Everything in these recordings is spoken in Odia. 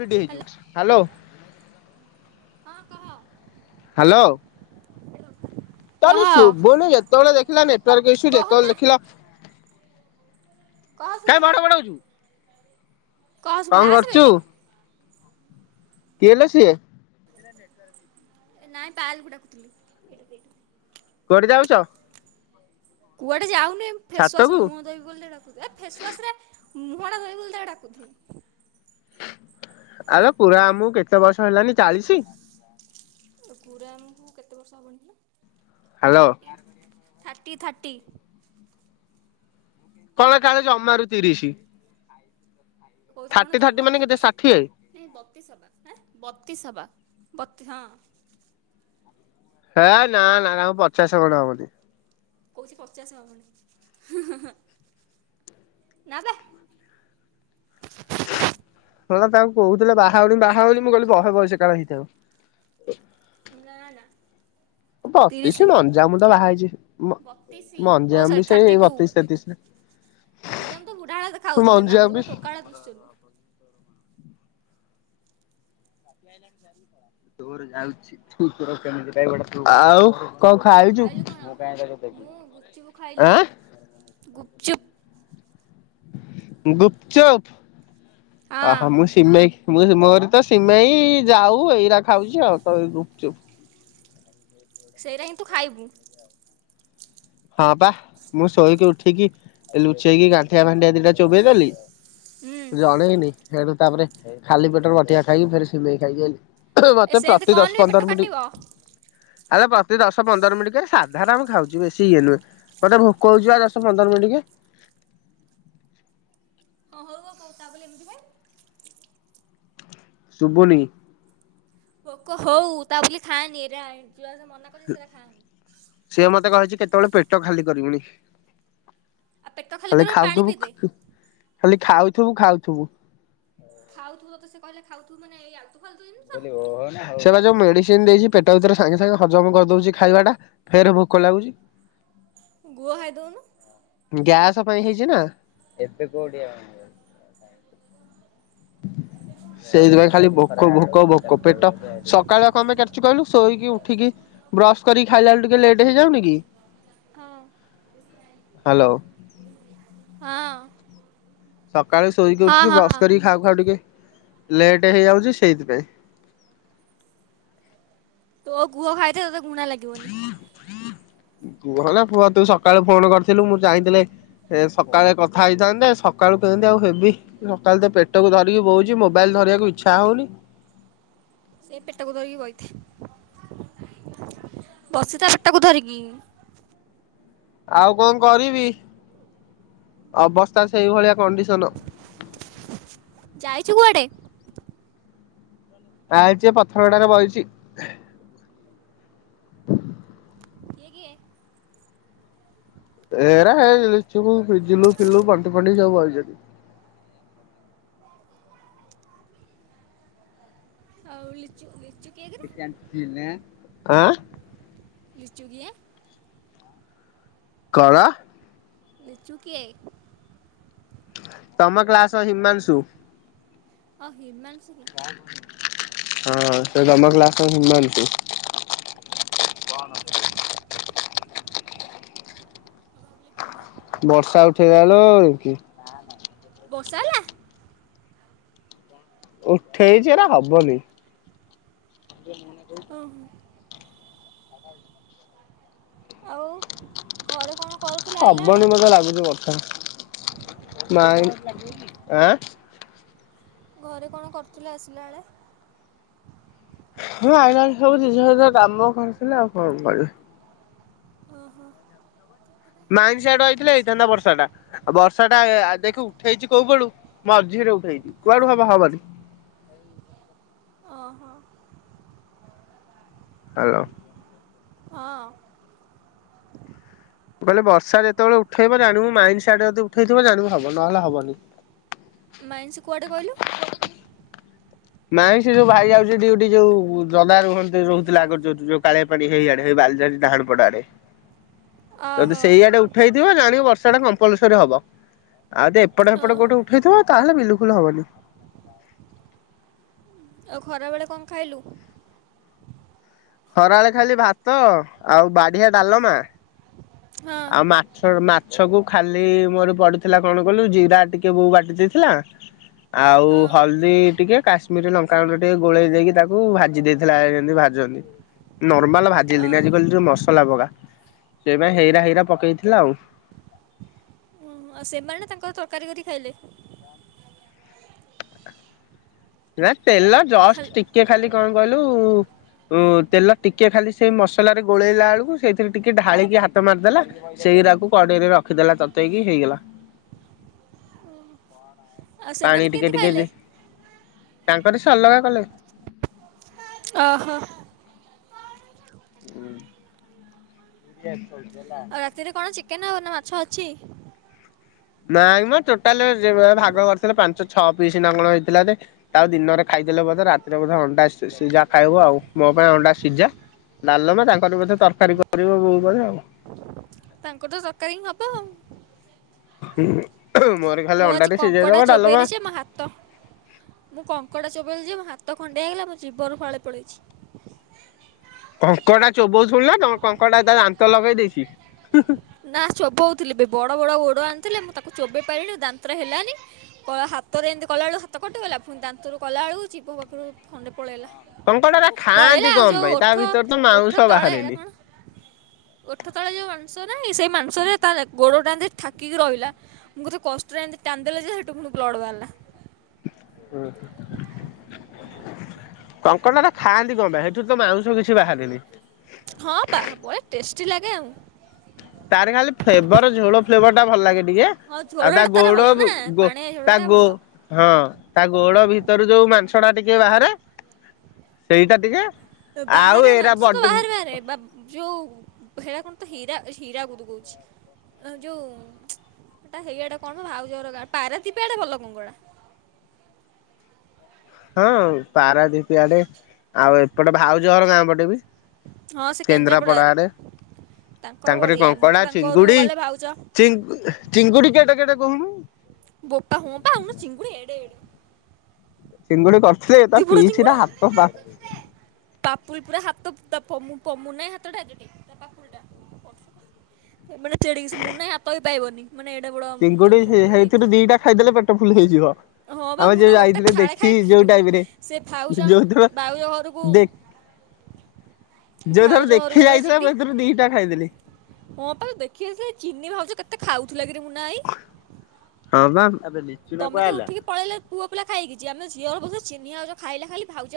ରେଡି ହେଇଯାଇଚି ହ୍ୟାଲୋ। ହଁ କହ। ହ୍ୟାଲୋ। କହ ତର ଶୁଭୁନି ଯେତେବେଳେ ଦେଖିଲା ନେଟୱାର୍କ ଇସୁ କହ ଯେତେବେଳେ ମା ଦେଖିଲା କହ କାଇଁ ଭଡ ଭଡ ହୋଉଚୁ। କଣ ସୁବିଲା ଆସେଵେ କରୁଛୁ ଏକ କିଏ ଲୋ ସିଏ? ଏ ନାଇଁ ପାୟଲ କୁ ଡାକୁଥିଲି। କୁଆଡେ ଯାଉଛ? କୁଆଡେ ଯାଉନୁ ଏ ଫେସୱାସ ଛାତକୁ ମୁହଁଧୋଇବ ବୋଲି ଡାକୁଚି ଏ ଫେସୱାସ ରେ ମୁହଁ ଟା ଧୋଇବୁ ବୋଲି ତାକୁ ଡାକୁଥିଲି। ଆଲୋ କୁରା ମାମୁଁ ଙ୍କୁ କେତେ ବର୍ଷ ହେଲାନି ଚାଳିଶୀ? କୁରା ମାମୁଁକୁ କେତେ ବର୍ଷ ହେବଣି କିଲୋ ହ୍ୟାଲୋ ଥର୍ଟି ଥାର୍ଟି ଥାର୍ଟି କଣ କାଳେ ଜମାରୁ ତିରିଶି। ଥାର୍ଟି ଥାର୍ଟି ମାନେ କେତେ ଷାଠିଏ? ଏ ବତିଶ ହବା ହଁ ବତି ହବା ବତି ହଁ। ହେ ନା ନା ନାମ ପଚାଶ ଖଣ୍ଡେ ହବଣି। କହୁଛି ପଚାଶ ହବ ନା ବେ ମଲା ତାଙ୍କୁ କହୁଥିଲେ ବାହା ହଉନି ବାହା ହଉନି ମୁଁ କହିଲି ବହେ ବୟସ କାଳେ ହେଇଥିବ ବୋଲି। ନା ନା। ବତିଶି ତିରିଶି ମଞ୍ଜାମୁ ତ ବାହା ହେଇଛି ବତିଶି ଓ ମଞ୍ଜାମୁ ବି ସରି ସେଇ ଥାର୍ଟି ଟୁ। ବତିଶ ତେତିଶରେ ମଝିଆ ମାମୁଁ ତ ବୁଢ଼ା ଭାଲିଆ ଦେଖା ଯାଉଥିଲେ ମଞ୍ଜାମୁ ମାମୁଁ ତ ବି ପୁରା ଟୋକା ଭଳିଆ ଦୁସୁଛନ୍ତି। [unintelligible] ଆଉ କଣ ଖାଇଚୁ ଖାଇଲୁ କଣ? ମୁଁ ଗୁପଚୁପ୍ ଖାଇଲି ଆଁ? ଗୁପଚୁପ୍। ଗୁପଚପ ହଁ ଅହ ମୁଁ ସିମେଇ ମୁଁ ମୋରି ତ ସିମେଇ ଯାଉ ଏଇରା ଖାଉଚି ଆଉ ତ ଗୁପଚୁପ୍ ସେଇରା ହିଁ ତୁ ଖାଇବୁ ହଁ ପା ମୁଁ ଶୋଇକି ଉଠିକି ଲୁଚେଇକି ଗାଣ୍ଠିଆ ଫାଣ୍ଠିଆ ଦିଟା ଚୋବେଇଦଲି ହୁଁ ଜଣେଇନି ସେଠୁ ତାପରେ ଖାଲି ପେଟରେ ବଟୀକା ଖାଇକି ଫେରେ ସିମେଇ ଖାଇକି ଆଇଲି। ଏ ମତେ ସେମିତି ପ୍ରତି ଦଶ କହନି ପେଟ ପନ୍ଦର ମିନିଟ କାଟିବ। ହଁ ଆ ପ୍ରତି ଦଶ ପନ୍ଦର ମିନିଟ୍ ସାଧା ଟା ମୁଁ ଖାଉଚି ବେଶୀ ସିଇଏ ନୁହେଁ ମତେ ଭୋକ କହୁଚି ଦଶ ପନ୍ଦର ମିନିଟ୍ କେ। ହଁ ହଉ ଭୋକ ତା ବଲି ଏମିତି ଖାଇବୁ ଶୁଭୁନି। ପୋକ ହଉ ତା ବୋଲି ଖାଆନି ଏରା ଯଆରା ମନା କରୁଛି ସେଇରା ଖାଆନି। ସିଏ ମତେ କହିଛି କେତେବେଳେ ପେଟ ଖାଲି କରିବୁନି। ଆଉ ପେଟ ଖାଲି କରିବୁ ପାଣି ଖାଉଥିବୁ ପିଇଦେ ଖାଲି ଖାଉଥିବୁ ଖାଉଥିବୁ। ଖାଉଥୁ ବତ ସେକହିଲେ ଖାଉଥୁ ମାନେଇ ଆଲୁ ଫାଲୁ ସେ ବା ଯୋଉ ମେଡିସିନ୍ ଦେଇଛି ପେଟ ଭିତରେ ସାଙ୍ଗେ ସାଙ୍ଗେ ହଜମ କରିଦଉଛି ଖାଇବା ଟା। ଫେରେ ଭୋକ ଲାଗୁଛି। ଗୁଆହାାଇ ଦଉନୁ? ଗ୍ୟାସ ପାଇଁ ହେଇଛି ନା ଏବେକୋଉଠି ଆଉ ହେବ। [inaudible] ସେଇଥିପାଇଁ ଖାଲି ଭୋକ ଭୋକ ଭୋକ ପେଟ ସକାଳୁଆ କଣ ପାଇଁ କାଟୁଛି କହିଲୁ ଶୋଇକି ଉଠିକି ବ୍ରସ୍ କରି ଖାଇଲା ବେଲକୁ ଟିକେ ଲେଟେ ହେଇଯାଉନି କି? ହଁ ହୁଁ। ହାଲୋ। ହଁ। ସକାଳେ ଶୋଇକି ହଁ ଉଠିକି ବ୍ରସ୍ ହଁ। କରିକି ଖାଉ ଖାଉ ଟିକେ ଲେଟ୍ ହେଇଯାଉଛି ସେଇଥିପାଇଁ। ତୋ ଗୁହ ଖାଇଦେ ତତେ ଗୁଣା ଲାଗିବନି। ଗୁହ ନା ପୁହ ତୁ ସକାଳୁ ଫୋନ କରିଥିଲୁ ମୁଁ ଚାହିଁଥିଲେ ଏ ସକାଳେ କଥା ହେଇଥାନ୍ତେ ସକାଳୁ କେମିତି ଆଉ ହେବି। ସକାଳ ତ ପେଟକୁ ଧରିକି ବହୁଉଛି ମୋବାଇଲ ଧରିବାକୁ ଇଚ୍ଛା ହଉନି। ସେଇ ପେଟକୁ ଧରିକି ବହିଥା ବସିଥା ପେଟକୁ ଧରିକି? ଆଉ କଣ କରିବି ଅବସ୍ଥା ସେଇଭଳିଆ କଣ୍ଡିସନ। ଯାଇଛୁ କୁଆଡେ? ତା ହେଇଛି ପଥର ଗଡାରେ ବହିଚି। କିଏ କିଏ? ଏରା ହେୁ ଫିଜିଲୁ ଫିଲୁ ବଣ୍ଟି ଫଣ୍ଟି ସବୁ ବଇଚନ୍ତି। ଆଉ ଲିଚୁ ଲି କ୍ୟଟିନିରେ ଆଁ ଆଁ। ଲିଚୁ କିଏ? କଣ? ଲିଚୁ କିଏ? ତମ କ୍ଲାସ ହିମାଂଶୁ। ଅ ହିମାଂଶୁ କି। ହଁ ସେ ତମ କ୍ଲାସ ହିମାଂଶୁ। ବର୍ଷା ଉଠେଇଲା ଲୋ ବର୍ଷା ହେଲା? ଉଠେଇଛି ଏରା ହବନି। ଓ ହୋ। ଆଉ। ଘରେ କଣ କରୁଥିଲ ଆଇଲା ବେଳେ? ହବନି ମତେ ଲାଗୁଛି ବଷା ଟା ଆଁ। ଘରେ କଣ କରୁଥିଲେ ଆସିଲା ବେଳେ? ମୁଁ ଆଇଲା ସବୁ ଦିନିସ ପତ୍ରର କାମ କରୁଥିଲେ ଆଉ କଣ କରିବେ। ଓହୋ। ମାଇନ୍ସ ଆଡୁ ଆଇଥିଲେ ହେଇଥାନ୍ତା ବର୍ଷା ଟା। ଆଉ ବର୍ଷା ଟା ଦେଖେ ଉଠେଇଛି କୋଉପଟୁ ମୋ ମଝିରେ ଉଠେଇଛି କୁଆଡୁ ହବ ହବନି। ଓ ହୋ। ହାଲୋ। ହଁ‌। କହିଲେ ବର୍ଷା ଯେତେବେଳେ ଉଠେଇବ ଜାଣିବୁ ମାଇନ୍ସ ଆଡୁ ଯଦି ଉଠେଇଥିବ ଜାଣିବୁ ହବ। ନହେଲେ ହବନି। ମାଇନ୍ସ କୁଆଡ଼େ କହିଲୁ। ମାଇନ୍ସି ସେ ଯୋଉ ଭାଇ ଯାଉଛି ଡ୍ୟୁଟି ଯୋଉ ଦଦା ରୁହନ୍ତି କାଲି ରହୁଥିଲା ଆଗୁରୁ ଛାଡ଼ିଯିବ। ଯୋଉଠି ଯୋଉ କାଳିଆ ପାଡି ହେଇଆଡେ ହେଇ ବାଲଝାଟି ଡାହାଣ ପଟ ଆଡେ ଯଦି ଓହୋ ସେଇଆଡୁ ଉଠେଇଥିବ ଜାଣିକି ବର୍ଷା ଟା କମ୍ପଲସରି ହବ। ଆଉ ଯଦି ଏପଟ ହେପଟ ଓହୋ କୋଉଠୁ ଉଠେଇଥିବ ତାହାଲେ ବିଲକୁଲ ହବନି। ଆଉ ଖରା ବେଳେ କଁ ଖାଇଲୁ? ଖରାବେଳେ ଖାଇଲି ଭାତ ଆଉ ବାଢିଆ ଡାଲମା। ହଁ ଆଉ ମା ଛ ମାଛକୁ ଖାଲି ମୋର ପଡିଥିଲା କଣ କହିଲୁ ଜିରା ଟିକେ ବୋଉ ବାଟି ଦେଇଥିଲା। ଆଉ ହଁ ହଳଦୀ ଟିକେ କାଶ୍ମୀର ଲଙ୍କା ଗୁଣ୍ଡ ଟିକେ ଗୋଳେଇ ଦେଇକି ତାକୁ ଭାଜି ଦେଇଥେଲା ଯେନ୍ତୀ ଭା ଜନ୍ତି ନର୍ମାଲ ଭାଜିଲିନି ଓହୋ। ଆଜି କହିଲି ଯୋଉ ମସଲା ପକା ସେଇ ପାଇଁ ହେଇରା ହେଇ ରା ପକେଇଥିଲା ଆଉ। ଉଁ, ଆଉ ସେମାନେ ତାଙ୍କର ତରକାରୀ କରିକି ଖାଇଲେ? ନାଇଁ ତେଲ ଜଷ୍ଟ ହାଲ୍- ଟିକେ ଖାଲି କଣ କହିଲୁ ଉଁ ତେଲ ଟିକେ ଖାଲି ସେଇ ମସଲାରେ ଗୋଳେଇଲା ଆଳୁକୁ ସେଇଥିରେ ଟିକେ ଢାଳିକି ହାତ ମାରିଦେଲା। ସେଇରାକୁ କଡେଇରେ ରଖିଦେଲା ତତେଇକି ହେଇଗଲା। ଆଉ ସେମାନେ ପାଣି ଟିକେ କେମିତି ଟିକେ ଖାଇଲେ ଦେ ତାଙ୍କରି ସେ ଅଲଗା କଲେ। ଅହଁ। [unintelligible] ହେଲା। ତିରେ କଣ ଚିକେନ ଆଉ ନା ମାଛ ଅଛି? ନାଇଁ ମ ଟୋଟାଲେ ଯେ ମା ଭାଗ କରିଥିଲେ ପାଞ୍ଚ ଛଅ ପିସ୍ ନା କଣ ହେଇଥିଲା ଯେ ତାକୁ ଦିନରେ ଖାଇଦେଲେ ବୋଧେ ରାତିରେ ବୋଧେ ଅଣ୍ଡା ସି ସିଝା ଖାଇବୁ ଆଉ ମୋ ପାଇଁ ଅଣ୍ଡା ସିଜା। ଡାଲମା ତାଙ୍କର ବୋଧେ ତରକାରୀ କରିବ ବୋଉ ବୋଧେ ଆଉ। ତାଙ୍କର ତ ତରକାରୀ ହିଁ ହବ ଆଉ। ହୁଁ [unintelligible] ମୁଁ ଆଜି କଙ୍କଡା ଚୋବେଇଲି ଯେ ମା ହାତ ମୁଁ କଙ୍କଡ଼ା ଚୋବେଇଲି ଯେ ମୋ ହାତ ଖଣ୍ଡିଆ ହେଇଗଲା ମୋ ଜିଭରୁ ଫାଳେ ପଳେଇଛି। କଙ୍କଡ଼ା ଚୋବୋଉ ଥୁଲୁ ନା ତମ କଙ୍କଡ଼ା ତା ଦାନ୍ତ ଲଗେଇ ଦେଇଛି। ନା ଚୋବୋଉଥିଲି ବି ବଡ ବଡ ଗୋଡୋ ଆଣିଥିଲେ ମୁଁ ତାକୁ ଚୋବେଇ ପାଇଲିଣୀ ଦାନ୍ତ୍ରରେ ହେଲାନି ପଳା ହାତରେ ଏମିତି କଲା ବେଳୁ ହାତ କଟିଗଲା ଫୁଣି ଦାନ୍ତରୁ କଲା ଆଳୁକୁ ଜିଭ ପାଖୁରୁ ଖଣ୍ଡେ ପଳେଇଲା। କଙ୍କଡା ଟା ଖାଆନ୍ତି ପଳେଇଲା ଆଉ କଣ ଯୋଉ ପାଇଁ ତା ଓଠୋ ଭିତରେ ତ ମାଉଁସ ଓଠୋ ତଳେ ଏରା ବାହାରେନି। କଣ। ଓଠୋ ତଳେ ଯୋଉ ମାଂସ ନାହିଁ ସେଇ ମାଂସରେ ତା ଗୋଡୋଟା ଏନ୍ତି ଠାକିକି ରହିଲା। ମୁଁ କେତେ କଷ୍ଟରେ ଏନ୍ତି ଟାନ୍ ଦେଲା ଯେ ହେଟୁ ଫୁଣି ବ୍ଲଡ ବାହାରିଲା। ହୁଁ। କଙ୍କଡ଼ା ଟା ଖାଆନ୍ତି କଁ ପାଇଁ ହେଠୁ ତ ମାଉଁସ କିଛି ବାହାରେନି। ହଁ ପା ବଢ଼ିଆ ଟେଷ୍ଟି ଲାଗେ ଆଉ। ତାରି ଖାଲି ଫ୍ଲେବର ଝୋଳ ଫ୍ଲେବର ଟା ଭଲ ଲାଗେ ଟିକେ। ହଁ ଆଉ ତା ଝୋଳଟା ତାର ଗୋଡୋ ଭଲ ନା ଗୋ ପାଣିଆ ତା ଝୋଳଟା ଗୋ ଭଲ ହଁ ତା ଗୋଡ ଭିତରୁ ଯୋଉ ମାଂସ ଟା ଟିକେ ବାହାରେ ସେଇଟା ଟିକେ ଆଉ ବାହାରେ ଏରା ମଂଷ ତ ବଡି ବାହାରେ ବାହାରେ ବା ଯୋଉ ହେରା କଣ ତ ହୀରା ହୀରାକୁଦୁ କୋହୁଛି। ଅଁ ଯୋଉ ହେଟା ହେଇଆଡେ କଣ ମ ମୋ ଭାଉଜ ଘର ଗାଁ ପାରାଦୀପ ଆଡ଼େ ଭଲ କଙ୍କଡ଼ା। ହଁ ପାରାଦୀପି ଆଡେ ଆଉ ଏପଟେ ଭାଉଜ ଘର ଗାଁ ପଟେ ବି। ହଁ ସେ କେନ୍ଦ୍ରାପଡା କେନ୍ଦ୍ରାପଡ଼ାରେ ଆଡେ ତାଙ୍କର ତାଙ୍କରି ବଢ଼ିଆ ମୁଁ ତ କଙ୍କଡା ତାଙ୍କ ଘରକୁ ଚିଙ୍ଗୁଡି ଗଲେ ଭାଉଜ ଚିଙ୍ଗି ଚିଙ୍ଗୁଡ଼ି କେଡେ କେଡେ କୋହୁନୁ। ବୋପା ହଁ ପା ଅନା ଚିଙ୍ଗୁଡ଼ି ଏଡେ ଏଡେ। ଚିଙ୍ଗୁଡ଼ି କରିଥଲେ ତାଙ୍କ ବଡ଼ ପିଛିର ଚିଙ୍ଗୁଡ଼ି ହାତ ପା ପାପୁଲି ପୁରା ହାତ [unintelligible] ମୁନା ଭାଇ ହାତଟା ଆଡେଟେ ତା ପାପୁଲି ଟା ହେ ମାନେ ଚେଡ଼ିକି ସେ ମୁନା ଭାଇ ହାତ ବି ପାଇବନି। ମାନେ ଏଡ଼େ ବଡ଼ ଚିଙ୍ଗୁଡି ହେ ହେଇଥିରୁ ଦିଟା ଖାଇଦେଲେ ପେଟ ଫୁଲ ହେଇଯିବ। ହଁ ବା ଆମେ ମୁଁ ତ ଯୋଉ ଗୋଟେ ଯାଇଥିଲେ ଫାଳେ ଦେଖି ଯୋଉ ଖାଇପାରିବିନି ଟାଇପରେ ସେ ଭାଉଜ ଯୋଉ ତ ଭାଉଜ ଘରକୁ ଦେଖ ଯୋଉଥର ଭାଉଜ ଘରକୁ ଦେଖି ଯେତେବେଳେ ଯାଇଥିଲେ ମୁଁ ଯିବି ହେଥିରୁ ଦିଟା ଖାଇଦେଲି। ହଁ ପା ଦେଖି ଆସିଲେ ଚିନି ଭାଉଜ କେତେ ଖାଉଥିଲା କିରେ ମୁନା ଭାଇ। ହଁ ବା। ତମେ ତ ଉଠିକି ପଳେଇଲ ପୁଅ ପିଲା ଖାଇକିଛି ଆମେ ଝିଅ‌ ଅବଶ୍ୟ ଚିନି ଭାଉଜ ଖାଇଲା ଖାଲି ଭାଉଜ।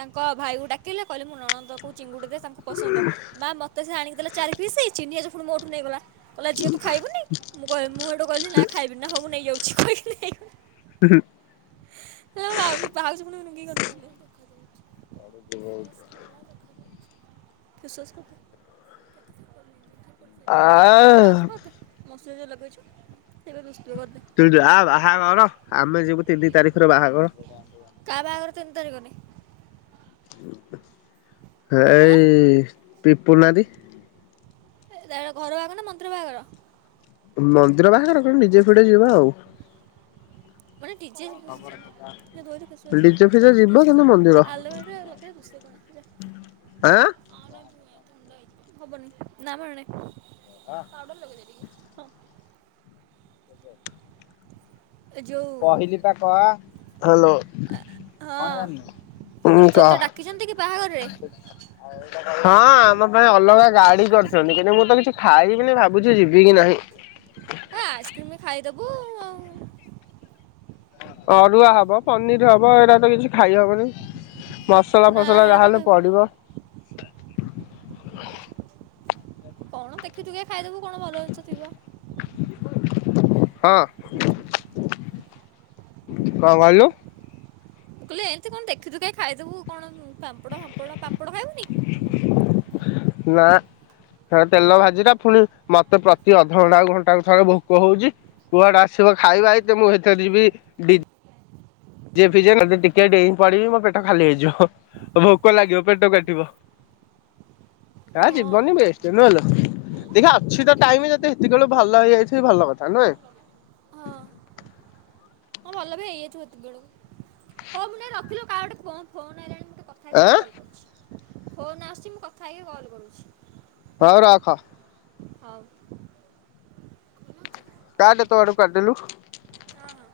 ତାଙ୍କ ଭାଇକୁ ଡାକିଲେ କହିଲେ ମୁଁ ନଣନ୍ଦ କୁ ଚିଙ୍ଗୁଡି ଦେ ତାଙ୍କ ଙ୍କୁ ପସନ୍ଦ ମା ମୋତେ ସେ ଆଣିକି ଦେଲେ ଚାରି ପିସ୍ ଚିନି ଭାଉଜ ପୁଣି ମୋଠୁ ନେଇଗଲା କହିଲା ଝିଅ ତୁ ଖାଇ ବୁନି। ମୁଁ କହିଲି ମୁଁ ହେଠୁ କହିଲି ନା ଖାଇବିନି ନା ହଉ ନେଇ ଯାଉଛି କହିକି ନେଇ ଗଲା। ହୁଁ ହୁଁ। ହେଲା ଭାଉଜ ଭାଉଜ ପୁଣି ଡୁଙ୍ଗିକି ଅନଉ ଥିଲେ। ତାପରେ [unintelligible] ଆ [unintelligible] ତୁ ଜା ବାହାଘର ଆମେ ଯିବୁ ତିନି ତାରିଖ ରେ ବାହାଘର। ତୁ ଯା ପଳା। କା ବାହାଘର ତିନି ତାରିଖ ନେ। ଆଁ ଏଇ ପିପୁନା ଦୀ। ତାର ଘର ବାହାଘର ନା ମନ୍ଦିର ବାହାଘର। ମନ୍ଦିର ବାହାଘର କିନ୍ତୁ ଡିଜେ ଫିଯେ ଯିବା ଆଉ। ମାନେ ଡିଜେ ଯୋଉ ଦୋଇରେ ଫେସୱାସ୍ ରେ ଡୀଜେ ଫିଜେ ଯିବ କିନ୍ତୁ ମନ୍ଦିର। ଆଲୋଭେରା ଲଗେଇଲେ ଦୁଷେ କଣ ଯା ଆଁ। [unintelligible] ଓ [unintelligible] ଏ ଯୋଉ ହା ଲୋ। ହଁ। ମୁଁ ହୁଁ କହିଲି କ। ତୋତେ ଡାକିଛନ୍ତି କି ବାହାଘରରେ ହଁ ଆମ ପାଇଁ ଅଲଗା ଗାଡି କରିଛନ୍ତି କିନ୍ତୁ ମୁଁ ତ କିଛି ଖାଇବିନି ଭାବୁଛି ଯିବି କି ନାହିଁ। ହେ ଆଇସ୍କ୍ରିମି ବ ଖାଇଦବୁ ଆଉ। ଅରୁଆ ହବ ପନିର ହବ ଏରା ତ କିଛି ଖାଇ ହବନି। ମସଲା ନା ଫସଲା ହେରା ଯାହା ତ ହେଲେ ଖାଇବୁ ପଡିବ। କଣ ଦେଖି ଟିକେ ଖାଇଦବୁ କଣ ଭଲ ଜିନିଷ ଥିବ ‌। ହଁ କଣ କହିଲୁ। ମୁଁ କହିଲି ଏମିତି କଣ ଦେଖି ଦୁଖା କି ଖାଇଦବୁ କଣ ପାମ୍ପଡ ଫାମ୍ପଡ ପାମ୍ପଡ ଖାଇବୁନି। ନା। ସେରା ତେଲ ଭାଜିରା ପୁଣି ମତେ ପ୍ରତି ଅଧଘଣ୍ଟା ଘଣ୍ଟାକୁ ଥରେ ଭୋକ ହଉଛି ‌। କୁଆଡୁ ଆସିବ ଖାଇବା ଏତେ ମୁଁ ହେଥେରେ ଯିବି। ଯିବି ଯେ ଯଦି ଟିକେ ଡେଇଁ ପଡିବି ମୋ ପେଟ ଖାଲି ହେଇଯିବ ଭୋକ ଲାଗିବ। ପେଟ କାଟିବ ଆ ହଁ। ଯିବନି ବେଷ୍ଟ ନୁଏଲୋ। ଦେଖିବା ଅଛି ତ ଟାଇମ ଯେଦି ହେତିକି ବେଳୁକୁ ଭଲ ହେଇ ଯାଇଥିବି ଭଲ କଥା ନୁହେଁ। ହଁ ହଁ ଭଲ ବି ହେଇଯାଇ ଥିବୁ ସେତିକି ବେଳକୁ ହଉ ମୁଁ ଟିକେ ରଖିଲୁ କାହା ଗୋଟେ ଫୋନ ଫୋନ‌ ଆଇଲାଣି ମୁଁ ଟିକେ କ କଥା ହେଇକି ତତେ ଆଁ କଲ୍ କରୁଛି ଫୋନ୍ ଆସୁଛି ମୁଁ କଥା ହେଇକି କଲ୍ କରୁଛି। ତ ଉ ରଖ। ହଉ। କାଟେ ତୋ ଆଡୁ କାଟିଲୁ। ହଁ ହଁ।